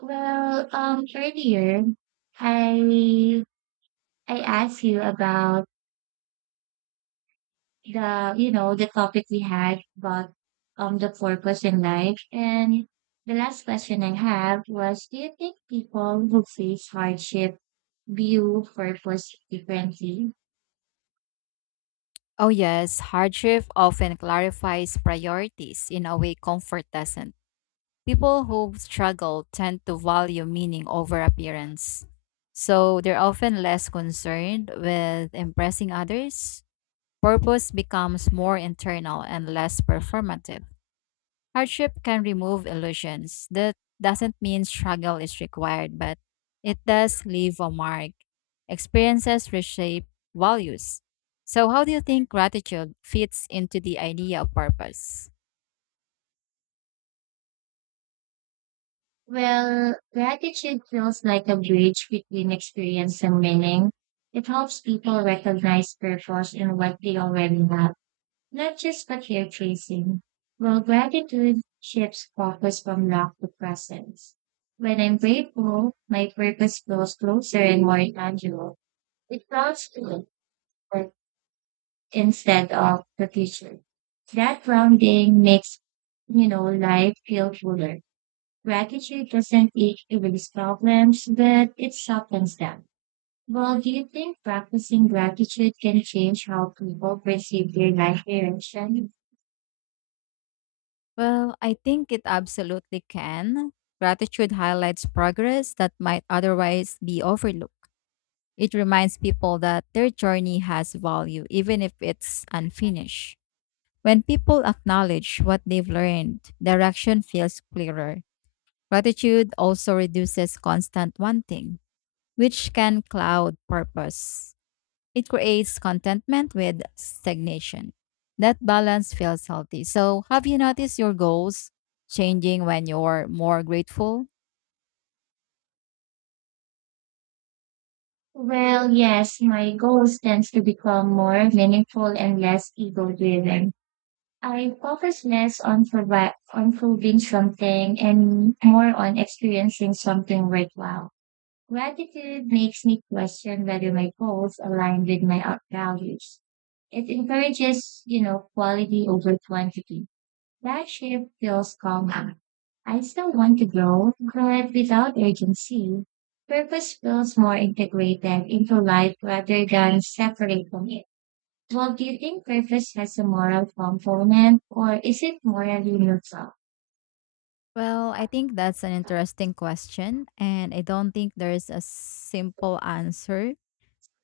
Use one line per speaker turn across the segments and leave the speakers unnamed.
Earlier I I asked you about the the topic we had about the purpose in life, and the last question I have was, do you think people who face hardship view purpose differently?
Oh, yes, hardship often clarifies priorities in a way comfort doesn't. People who struggle tend to value meaning over appearance. So they're often less concerned with impressing others. Purpose becomes more internal and less performative. Hardship can remove illusions. That doesn't mean struggle is required, but it does leave a mark. Experiences reshape values. So, how do you think gratitude fits into the idea of purpose?
Well, gratitude feels like a bridge between experience and meaning. It helps people recognize purpose in what they already have. Not just what you're chasing. Well, gratitude shifts focus from lack to presence. When I'm grateful, my purpose feels closer and more tangible. It counts to it instead of the future. That grounding makes, life feel fuller. Gratitude doesn't eat erase problems, but it softens them. Well, do you think practicing gratitude can change how people perceive their life direction?
Well, I think it absolutely can. Gratitude highlights progress that might otherwise be overlooked. It reminds people that their journey has value, even if it's unfinished. When people acknowledge what they've learned, direction feels clearer. Gratitude also reduces constant wanting, which can cloud purpose. It creates contentment with stagnation. That balance feels healthy. So, have you noticed your goals changing when you're more grateful?
Well, yes, my goals tends to become more meaningful and less ego driven. I focus less on proving something and more on experiencing something worthwhile. Gratitude makes me question whether my goals align with my out- values. It encourages, quality over quantity. That shift feels calming. I still want to grow, but without urgency. Purpose feels more integrated into life rather than separate from it. Well, do you think purpose has a moral component or is it morally neutral?
Well, I think that's an interesting question, and I don't think there's a simple answer.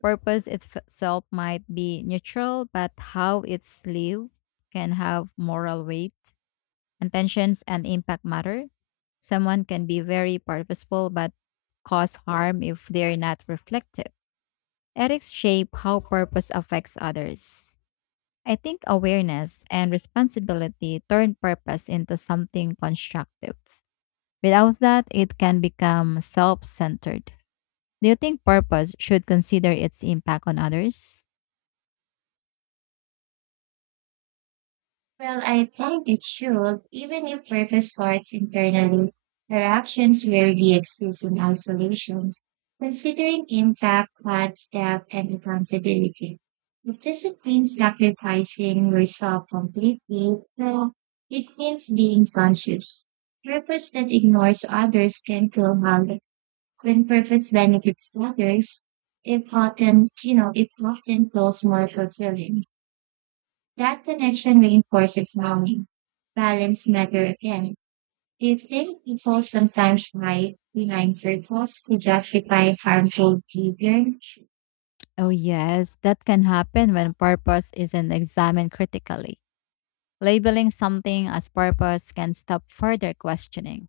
Purpose itself might be neutral, but how it's lived can have moral weight. Intentions and impact matter. Someone can be very purposeful but cause harm if they're not reflective. Ethics shape how purpose affects others. I think awareness and responsibility turn purpose into something constructive. Without that, it can become self centered. Do you think purpose should consider its impact on others?
Well, I think it should, even if purpose starts internally. Our actions rarely exist in isolation, considering impact, thoughts, depth, and accountability. It doesn't mean sacrificing yourself completely, no, it means being conscious. Purpose that ignores others can feel harm. When purpose benefits others, it often feels more fulfilling. That connection reinforces longing. Balance matter again. Do you think people sometimes hide behind circles to justify harmful behavior?
Oh, yes, that can happen when purpose isn't examined critically. Labeling something as purpose can stop further questioning.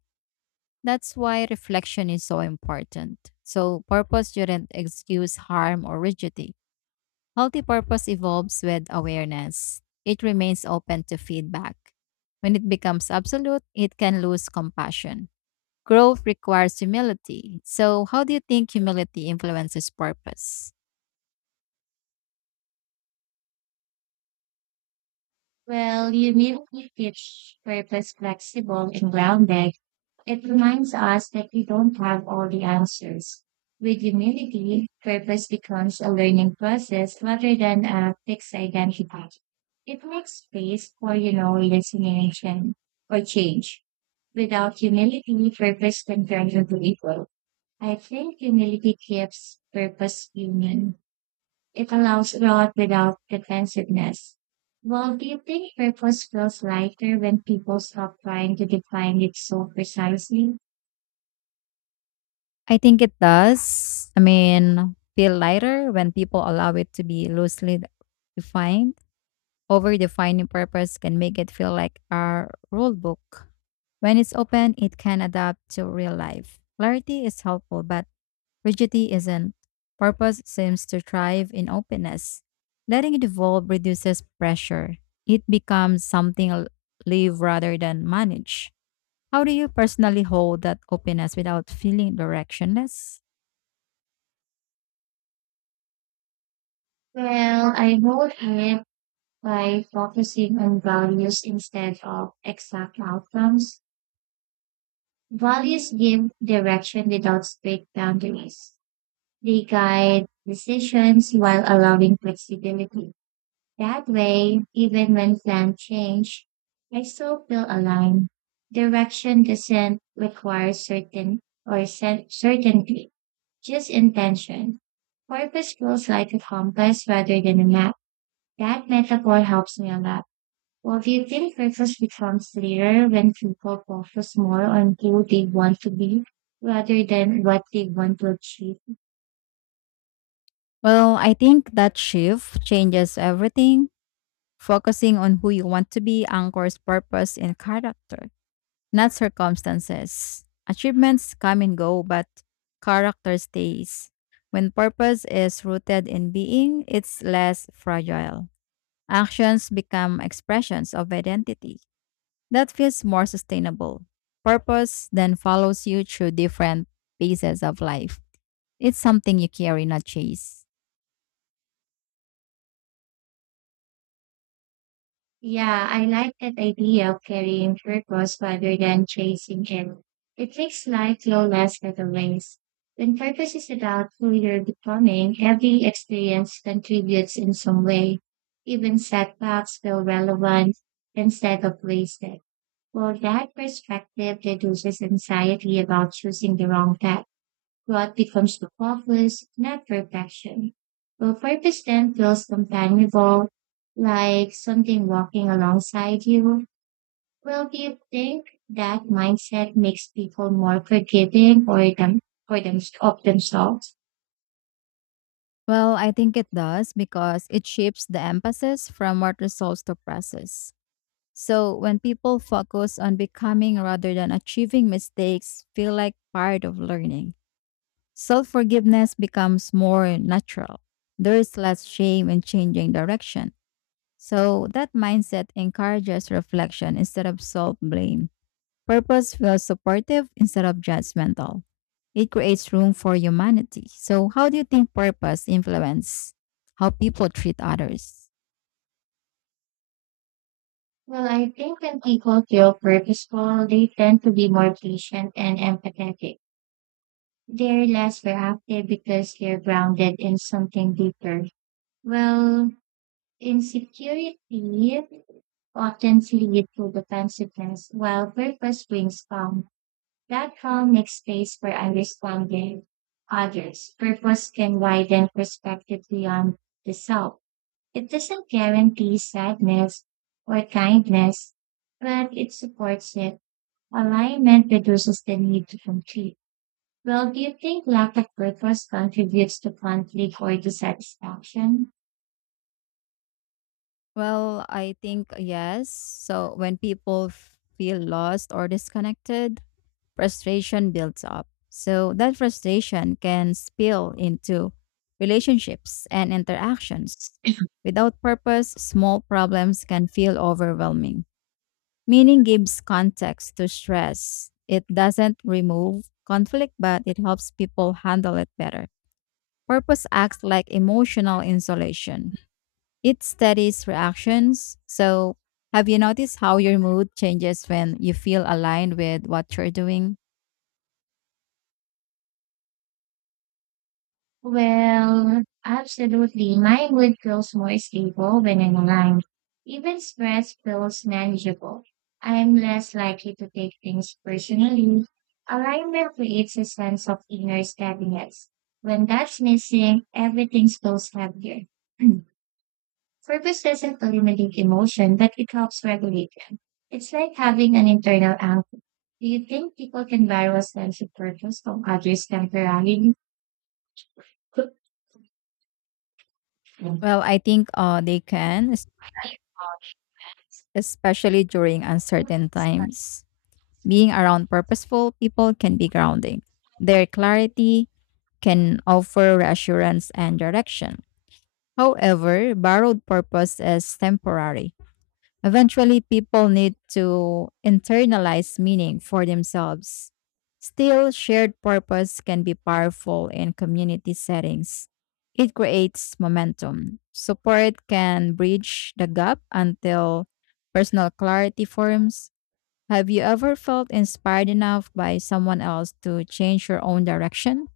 That's why reflection is so important. So, purpose shouldn't excuse harm or rigidity. Healthy purpose evolves with awareness, it remains open to feedback. When it becomes absolute, it can lose compassion. Growth requires humility. So, how do you think humility influences purpose?
Well, you immediately teach purpose flexible and grounded. It reminds us that we don't have all the answers. With humility, purpose becomes a learning process rather than a fixed identity. It makes space for, listening and for change. Without humility, purpose can turn into evil. I think humility keeps purpose human. It allows growth without defensiveness. Well, do you think purpose feels lighter when people stop trying to define it so precisely?
I think it does. I mean, feel lighter when people allow it to be loosely defined. Over defining purpose can make it feel like a rule book. When it's open, it can adapt to real life. Clarity is helpful, but rigidity isn't. Purpose seems to thrive in openness. Letting it evolve reduces pressure. It becomes something live rather than manage. How do you personally hold that openness without feeling directionless?
Well, I hold it by focusing on values instead of exact outcomes. Values give direction without strict boundaries. They guide decisions while allowing flexibility. That way, even when plans change, I still feel aligned. Direction doesn't require certainty, just intention. Purpose feels like a compass rather than a map. That metaphor helps me a lot. Well, do you think purpose becomes clearer when people focus more on who they want to be rather than what they want to achieve?
Well, I think that shift changes everything. Focusing on who you want to be anchors purpose and character, not circumstances. Achievements come and go, but character stays. When purpose is rooted in being, it's less fragile. Actions become expressions of identity. That feels more sustainable. Purpose then follows you through different phases of life. It's something you carry, not chase.
Yeah, I like that idea of carrying purpose rather than chasing it. It makes life feel less categorized. When purpose is about who you're becoming, every experience contributes in some way. Even setbacks feel relevant instead of wasted. Well, that perspective reduces anxiety about choosing the wrong path. Growth becomes the focus, not perfection. Well, purpose then feels companionable, like something walking alongside you. Well, do you think that mindset makes people more forgiving or them of themselves?
Well, I think it does because it shifts the emphasis from what results to process. So when people focus on becoming rather than achieving mistakes feel like part of learning. Self-forgiveness becomes more natural. There is less shame in changing direction. So that mindset encourages reflection instead of self-blame. Purpose feels supportive instead of judgmental. It creates room for humanity. So, how do you think purpose influence how people treat others?
Well, I think when people feel purposeful, they tend to be more patient and empathetic. They're less reactive because they're grounded in something deeper. Well, insecurity often lead to defensiveness, while purpose brings calm. That calm makes space for understanding others. Purpose can widen perspective beyond the self. It doesn't guarantee sadness or kindness, but it supports it. Alignment reduces the need to compete. Well, do you think lack of purpose contributes to conflict or dissatisfaction?
Well, I think yes. So when feel lost or disconnected, frustration builds up. So that frustration can spill into relationships and interactions. Without purpose, small problems can feel overwhelming. Meaning gives context to stress. It doesn't remove conflict, but it helps people handle it better. Purpose acts like emotional insulation, it steadies reactions. So, have you noticed how your mood changes when you feel aligned with what you're doing?
Well, absolutely. My mood feels more stable when I'm aligned. Even stress feels manageable. I'm less likely to take things personally. Alignment creates a sense of inner steadiness. When that's missing, everything feels heavier. Purpose doesn't eliminate emotion, but it helps regulate them. It's like having an internal anchor. Do you think people can borrow a sense of purpose from others temporarily?
Well, I think they can, especially during uncertain times. Being around purposeful people can be grounding. Their clarity can offer reassurance and direction. However, borrowed purpose is temporary. Eventually, people need to internalize meaning for themselves. Still, shared purpose can be powerful in community settings. It creates momentum. Support can bridge the gap until personal clarity forms. Have you ever felt inspired enough by someone else to change your own direction?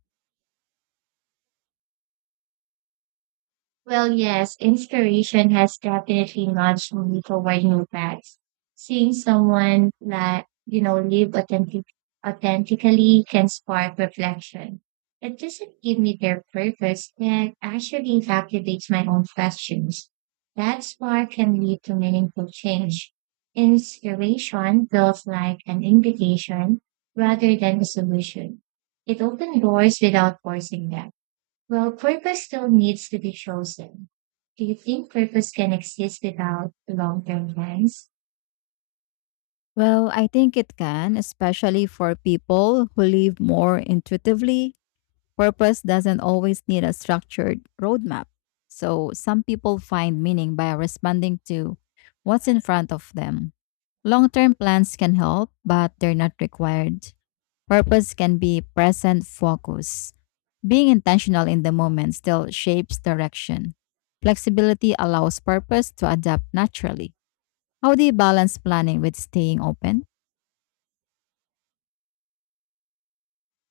Well, yes, inspiration has definitely nudged me toward new paths. Seeing someone that, authentically can spark reflection. It doesn't give me their purpose, it actually captivates my own questions. That spark can lead to meaningful change. Inspiration feels like an invitation rather than a solution. It opens doors without forcing them. Well, purpose still needs to be chosen. Do you think purpose can exist without long term plans?
Well, I think it can, especially for people who live more intuitively. Purpose doesn't always need a structured roadmap. So, some people find meaning by responding to what's in front of them. Long term plans can help, but they're not required. Purpose can be present focus. Being intentional in the moment still shapes direction. Flexibility allows purpose to adapt naturally. How do you balance planning with staying open?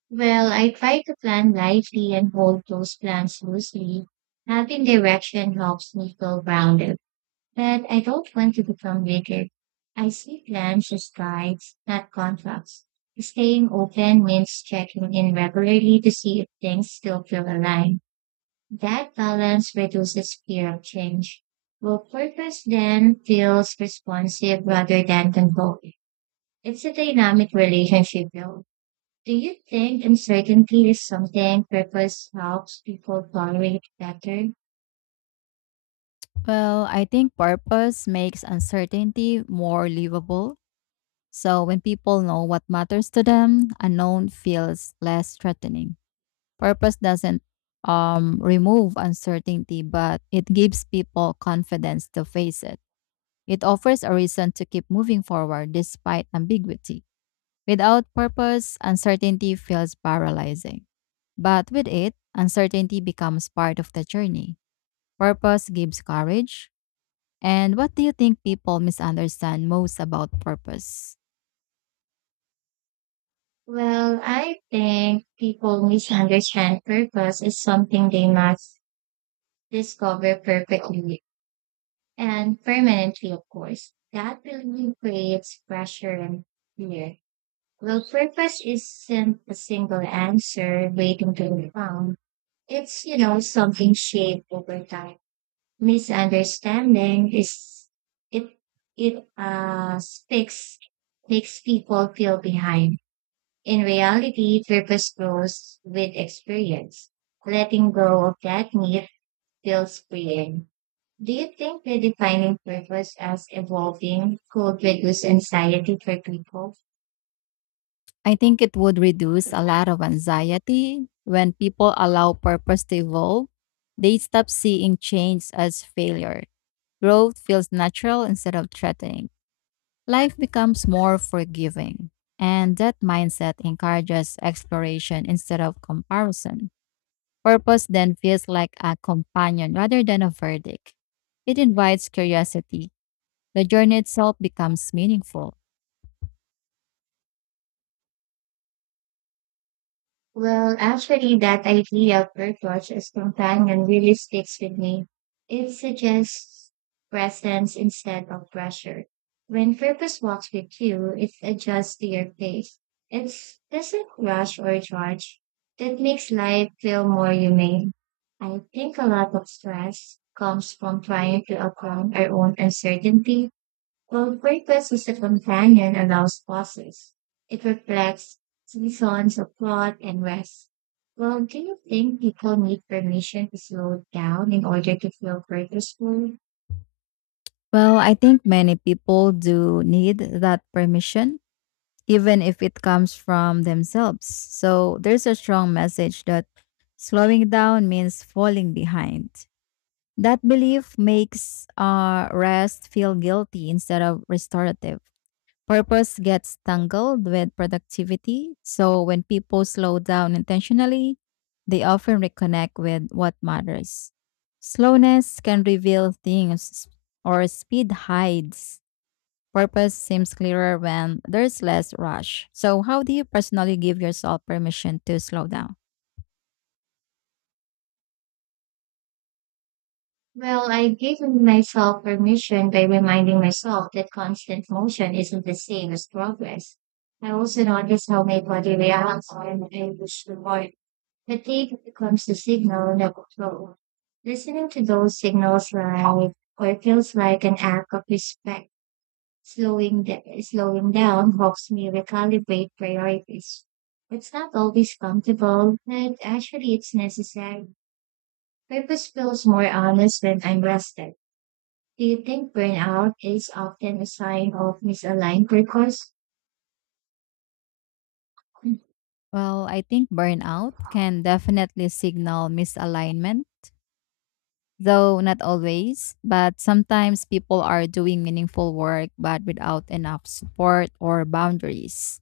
Well, I try to plan lightly and hold those plans loosely. Having direction helps me feel grounded, but I don't want to become rigid. I see plans as guides, not contracts. Staying open means checking in regularly to see if things still feel aligned. That balance reduces fear of change. Well, purpose then feels responsive rather than controlling. It's a dynamic relationship though. Do you think uncertainty is something purpose helps people tolerate better?
Well, I think purpose makes uncertainty more livable. So when people know what matters to them, unknown feels less threatening. Purpose doesn't remove uncertainty, but it gives people confidence to face it. It offers a reason to keep moving forward despite ambiguity. Without purpose, uncertainty feels paralyzing. But with it, uncertainty becomes part of the journey. Purpose gives courage, and what do you think people misunderstand most about purpose?
Well, I think people misunderstand purpose is something they must discover perfectly and permanently, of course. That belief creates pressure and fear. Well, purpose isn't a single answer waiting to be found. It's, something shaped over time. Misunderstanding is it it sticks makes people feel behind. In reality, purpose grows with experience. Letting go of that need feels freeing. Do you think redefining purpose as evolving could reduce anxiety for people?
I think it would reduce a lot of anxiety when people allow purpose to evolve. They stop seeing change as failure. Growth feels natural instead of threatening. Life becomes more forgiving. And that mindset encourages exploration instead of comparison. Purpose then feels like a companion rather than a verdict. It invites curiosity. The journey itself becomes meaningful.
Well, actually, that idea of Earthwatch as companion really sticks with me. It suggests presence instead of pressure. When purpose walks with you, it adjusts to your pace. It doesn't rush or charge. That makes life feel more humane. I think a lot of stress comes from trying to overcome our own uncertainty while greatness is a companion allows pauses, it reflects seasons of plot and rest. Well, do you think people need permission to slow down in order to feel purposeful?
Well, I think many people do need that permission, even if it comes from themselves. So there's a strong message that slowing down means falling behind. That belief makes rest feel guilty instead of restorative. Purpose gets tangled with productivity, so when people slow down intentionally, they often reconnect with what matters. Slowness can reveal things, or speed hides. Purpose seems clearer when there's less rush. So, how do you personally give yourself permission to slow down?
Well, I've myself permission by reminding myself that constant motion isn't the same as progress. I also notice how my body reacts when I push the Fatigue becomes the signal that so listening to those signals live or feels like an act of respect. Slowing down helps me recalibrate priorities. It's not always comfortable, but actually it's necessary. Purpose feels more honest when I'm rested. Do you think burnout is often a sign of misaligned purpose?
Well, I think burnout can definitely signal misalignment, though not always. But sometimes people are doing meaningful work but without enough support or boundaries.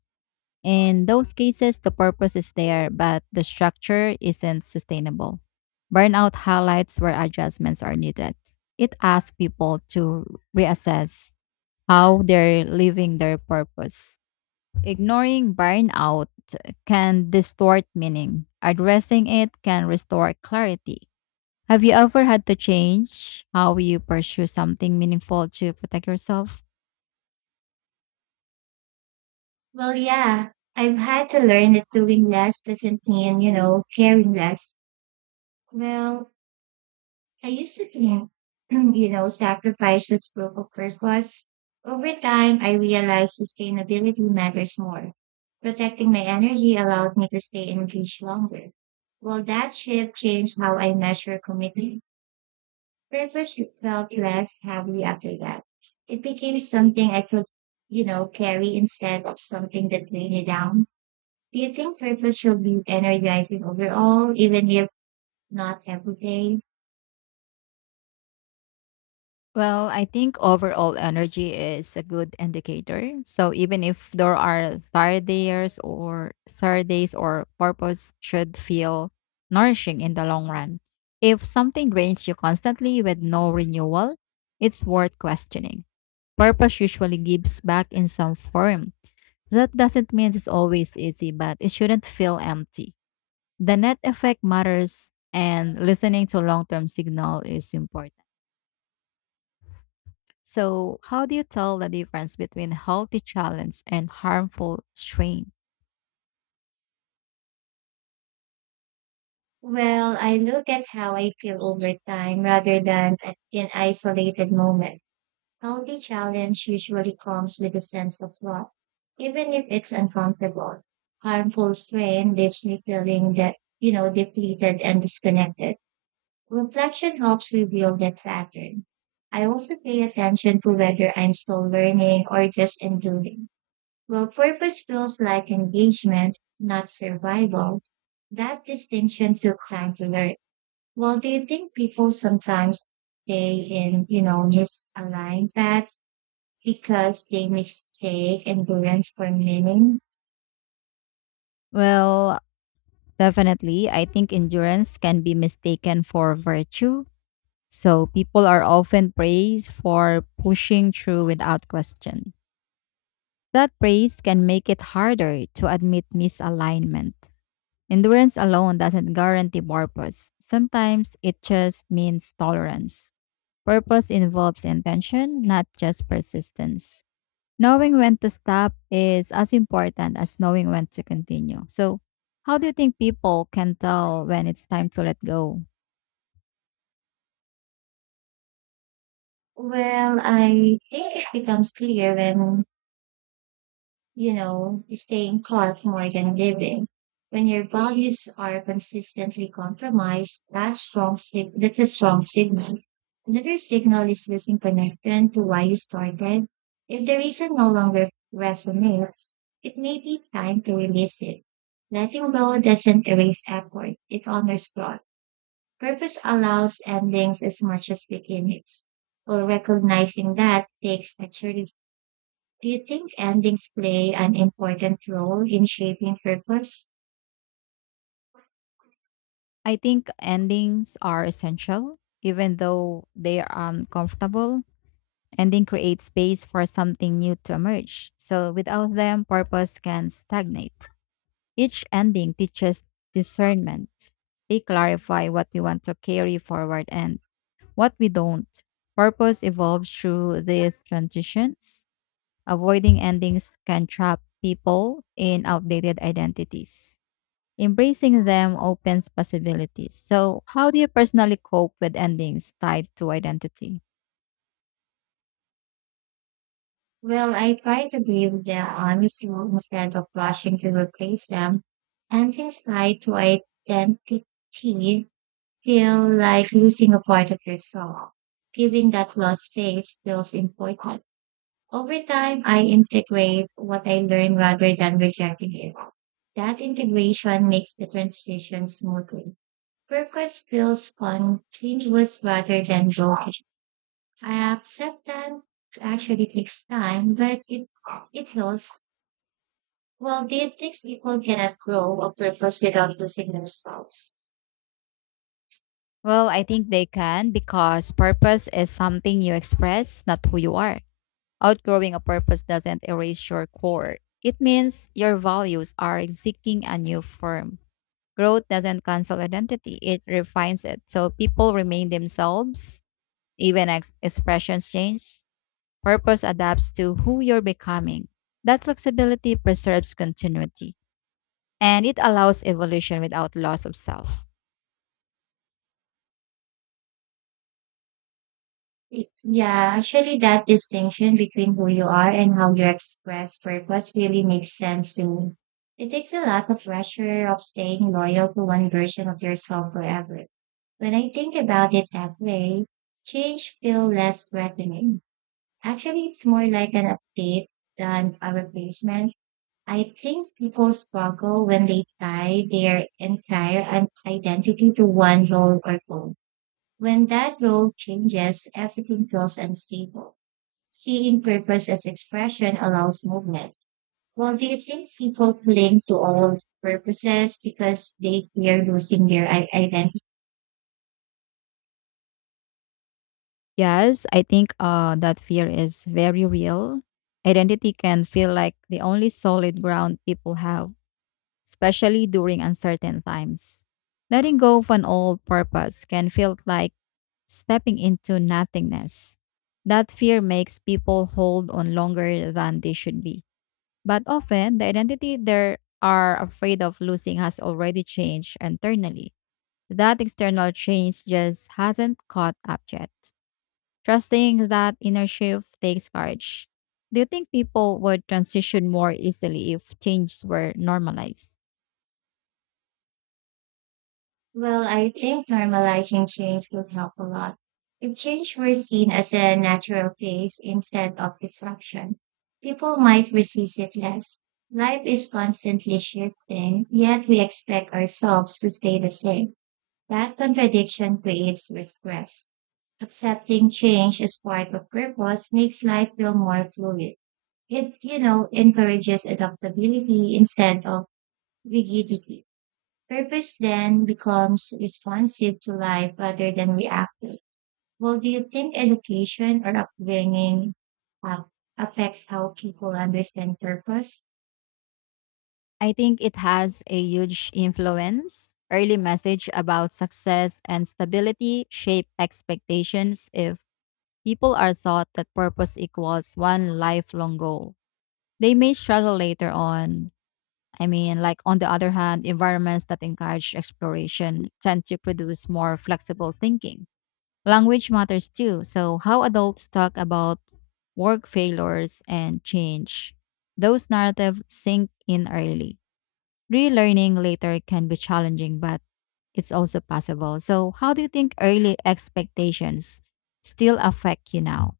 In those cases, the purpose is there, but the structure isn't sustainable. Burnout highlights where adjustments are needed. It asks people to reassess how they're living their purpose. Ignoring burnout can distort meaning. Addressing it can restore clarity. Have you ever had to change how you pursue something meaningful to protect yourself?
Well, yeah, I've had to learn that doing less doesn't mean, caring less. Well, I used to think, sacrifice was proof of purpose. Over time, I realized sustainability matters more. Protecting my energy allowed me to stay engaged longer. Well, that shift changed how I measure commitment. Purpose felt less heavy after that. It became something I could, carry instead of something that drained me down. Do you think purpose should be energizing overall, even if not every day?
Well, I think overall energy is a good indicator. So even if there are third days or purpose should feel nourishing in the long run. If something drains you constantly with no renewal, it's worth questioning. Purpose usually gives back in some form. That doesn't mean it's always easy, but it shouldn't feel empty. The net effect matters, and listening to long term signal is important. So, how do you tell the difference between healthy challenge and harmful strain?
Well, I look at how I feel over time rather than in isolated moments. Healthy challenge usually comes with a sense of love, even if it's uncomfortable. Harmful strain leaves me feeling that, depleted and disconnected. Reflection helps reveal that pattern. I also pay attention to whether I'm still learning or just enduring. Well, purpose feels like engagement, not survival. That distinction took time to learn. Well, do you think people sometimes stay in, misaligned paths because they mistake endurance for meaning?
Well, definitely, I think endurance can be mistaken for virtue. So people are often praised for pushing through without question. That praise can make it harder to admit misalignment. Endurance alone doesn't guarantee purpose. Sometimes it just means tolerance. Purpose involves intention, not just persistence. Knowing when to stop is as important as knowing when to continue. So, how do you think people can tell when it's time to let go?
Well, I think it becomes clear when staying caught more than living. When your values are consistently compromised, that's a strong signal. Another signal is losing connection to why you started. If the reason no longer resonates, it may be time to release it. Letting go doesn't erase effort, it honors growth. Purpose allows endings as much as beginnings. So recognizing that takes maturity. Do you think endings play an important role in shaping purpose?
I think endings are essential, even though they are uncomfortable and then create space for something new to emerge. So without them, purpose can stagnate. Each ending teaches discernment. They clarify what we want to carry forward and what we don't. Purpose evolves through these transitions. Avoiding endings can trap people in outdated identities. Embracing them opens possibilities. So, how do you personally cope with endings tied to identity?
Well, I try to give the honest role instead of rushing to replace them. Endings tied to identity feel like losing a part of yourself. Giving that lost space feels important. Over time, I integrate what I learn rather than rejecting it. That integration makes the transition smoother. Purpose feels continuous rather than broken. I accept that actually takes time, but it heals. Well, do you think people cannot grow a purpose without losing themselves?
Well, I think they can because purpose is something you express, not who you are. Outgrowing a purpose doesn't erase your core. It means your values are seeking a new form. Growth doesn't cancel identity, it refines it. So people remain themselves, even expressions change. Purpose adapts to who you're becoming. That flexibility preserves continuity and it allows evolution without loss of self.
Yeah, actually, that distinction between who you are and how you express purpose really makes sense to me. It takes a lot of pressure of staying loyal to one version of yourself forever. When I think about it that way, change feels less threatening. Actually, it's more like an update than a replacement. I think people struggle when they tie their identity to one role or goal. When that role changes, everything feels unstable. Seeing purpose as expression allows movement. Well, do you think people cling to all purposes because they fear losing their identity?
Yes, I think that fear is very real. Identity can feel like the only solid ground people have, especially during uncertain times. Letting go of an old purpose can feel like stepping into nothingness. That fear makes people hold on longer than they should be. But often, the identity they are afraid of losing has already changed internally. That external change just hasn't caught up yet. Trusting that inner shift takes courage. Do you think people would transition more easily if changes were normalized?
Well, I think normalizing change would help a lot. If change were seen as a natural phase instead of disruption, people might resist it less. Life is constantly shifting, yet we expect ourselves to stay the same. That contradiction creates stress. Accepting change as part of purpose makes life feel more fluid. It, encourages adaptability instead of rigidity. Purpose then becomes responsive to life rather than reactive. Well, do you think education or upbringing uh, affects how people understand purpose?
I think it has a huge influence. Early message about success and stability shape expectations if people are taught that purpose equals one lifelong goal. They may struggle later on. I mean, like on the other hand, environments that encourage exploration tend to produce more flexible thinking. Language matters too. So, how adults talk about work failures and change, those narratives sink in early. Relearning later can be challenging, but it's also possible. So, how do you think early expectations still affect you now?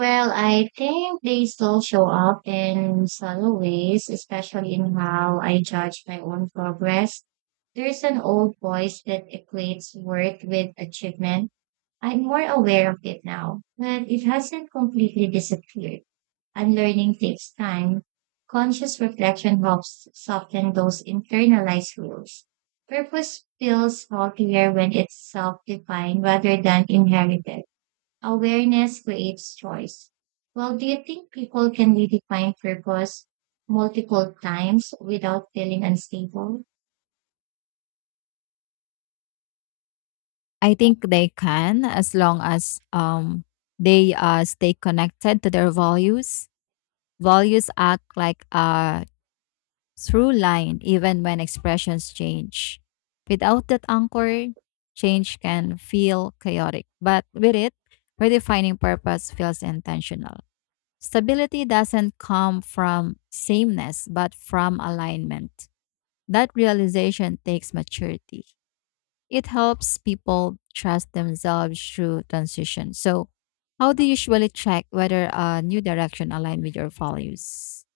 Well, I think they still show up in subtle ways, especially in how I judge my own progress. There's an old voice that equates worth with achievement. I'm more aware of it now, but it hasn't completely disappeared. And learning takes time, conscious reflection helps soften those internalized rules. Purpose feels healthier when it's self defined rather than inherited. Awareness creates choice. Well, do you think people can redefine purpose multiple times without feeling unstable?
I think they can, as long as they stay connected to their values. Values act like through line even when expressions change. Without that anchor, change can feel chaotic, but with it, redefining purpose feels intentional. Stability doesn't come from sameness, but from alignment. That realization takes maturity. It helps people trust themselves through transition. So, how do you usually check whether a new direction aligns with your values?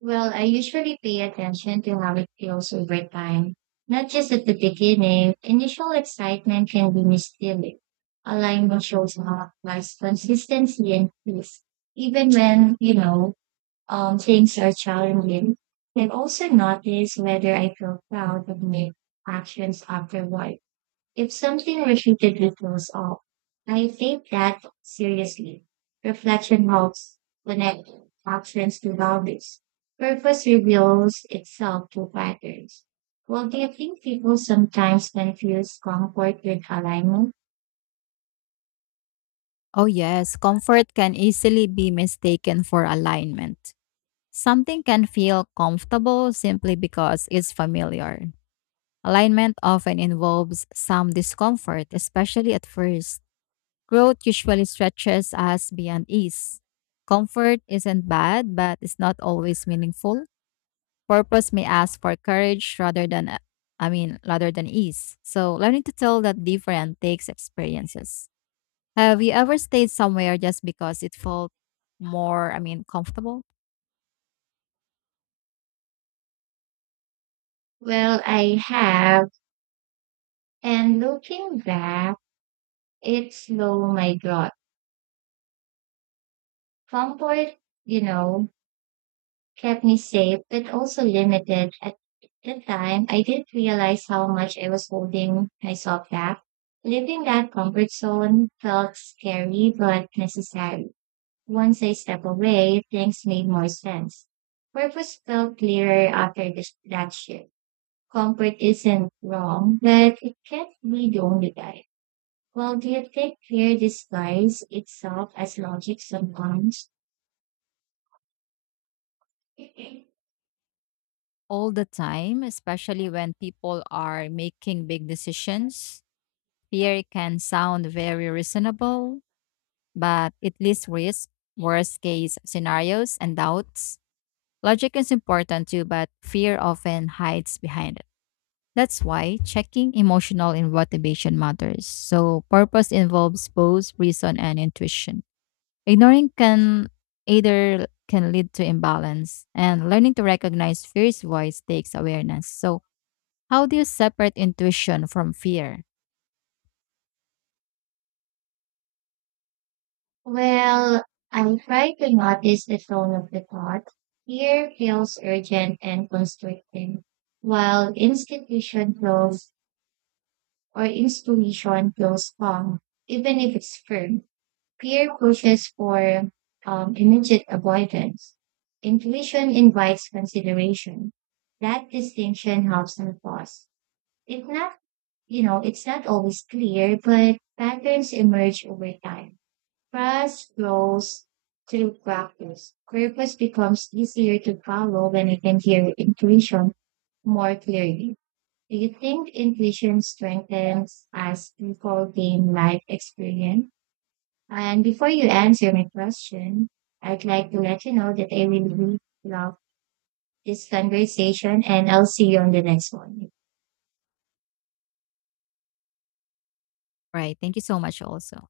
Well, I usually pay attention to how it feels over time, not just at the beginning. Initial excitement can be misleading. Alignment shows how life's consistency and peace, even when, things are challenging. I've also noticed whether I feel proud of my actions afterward. If something repeated with throws off, I take that seriously. Reflection helps connect actions to boundaries. Purpose reveals itself through patterns. Well, do you think people sometimes confuse comfort with alignment?
Oh, yes, comfort can easily be mistaken for alignment. Something can feel comfortable simply because it's familiar. Alignment often involves some discomfort, especially at first. Growth usually stretches us beyond ease. Comfort isn't bad, but it's not always meaningful. Purpose may ask for courage rather than, I mean, rather than ease. So learning to tell that different takes experiences. Have you ever stayed somewhere just because it felt more, I mean, comfortable
Well, I have. And looking back, it slowed my growth. Comfort, you know, kept me safe but also limited. At the time, I didn't realize how much I was holding myself back. Leaving that comfort zone felt scary but necessary. Once I stepped away, things made more sense. Purpose felt clearer after this, that shift. Comfort isn't wrong, but it can't be the only guide. Well, do you think fear disguises itself as logic sometimes?
all the time, especially when people are making big decisions? Fear can sound very reasonable, but it leads risk, worst case scenarios, and doubts. Logic is important too, but fear often hides behind it. That's why checking emotional and motivation matters. So, purpose involves both reason and intuition. Ignoring can either can lead to imbalance, and learning to recognize fear's voice takes awareness. So, how do you separate intuition from fear?
Well, I try to notice the tone of the thought. Fear feels urgent and constricting, while institution feels or inspiration feels calm, even if it's firm. Fear pushes for immediate avoidance. Intuition invites consideration. That distinction helps me pause. It's not, it's not always clear, but patterns emerge over time. Price flows through practice. Purpose becomes easier to follow when you can hear intuition more clearly. Do you think intuition strengthens as people gain life experience? And before you answer my question, I'd like to let you know that I really love this conversation and I'll see you on the next one.
Right. Thank you so much, also.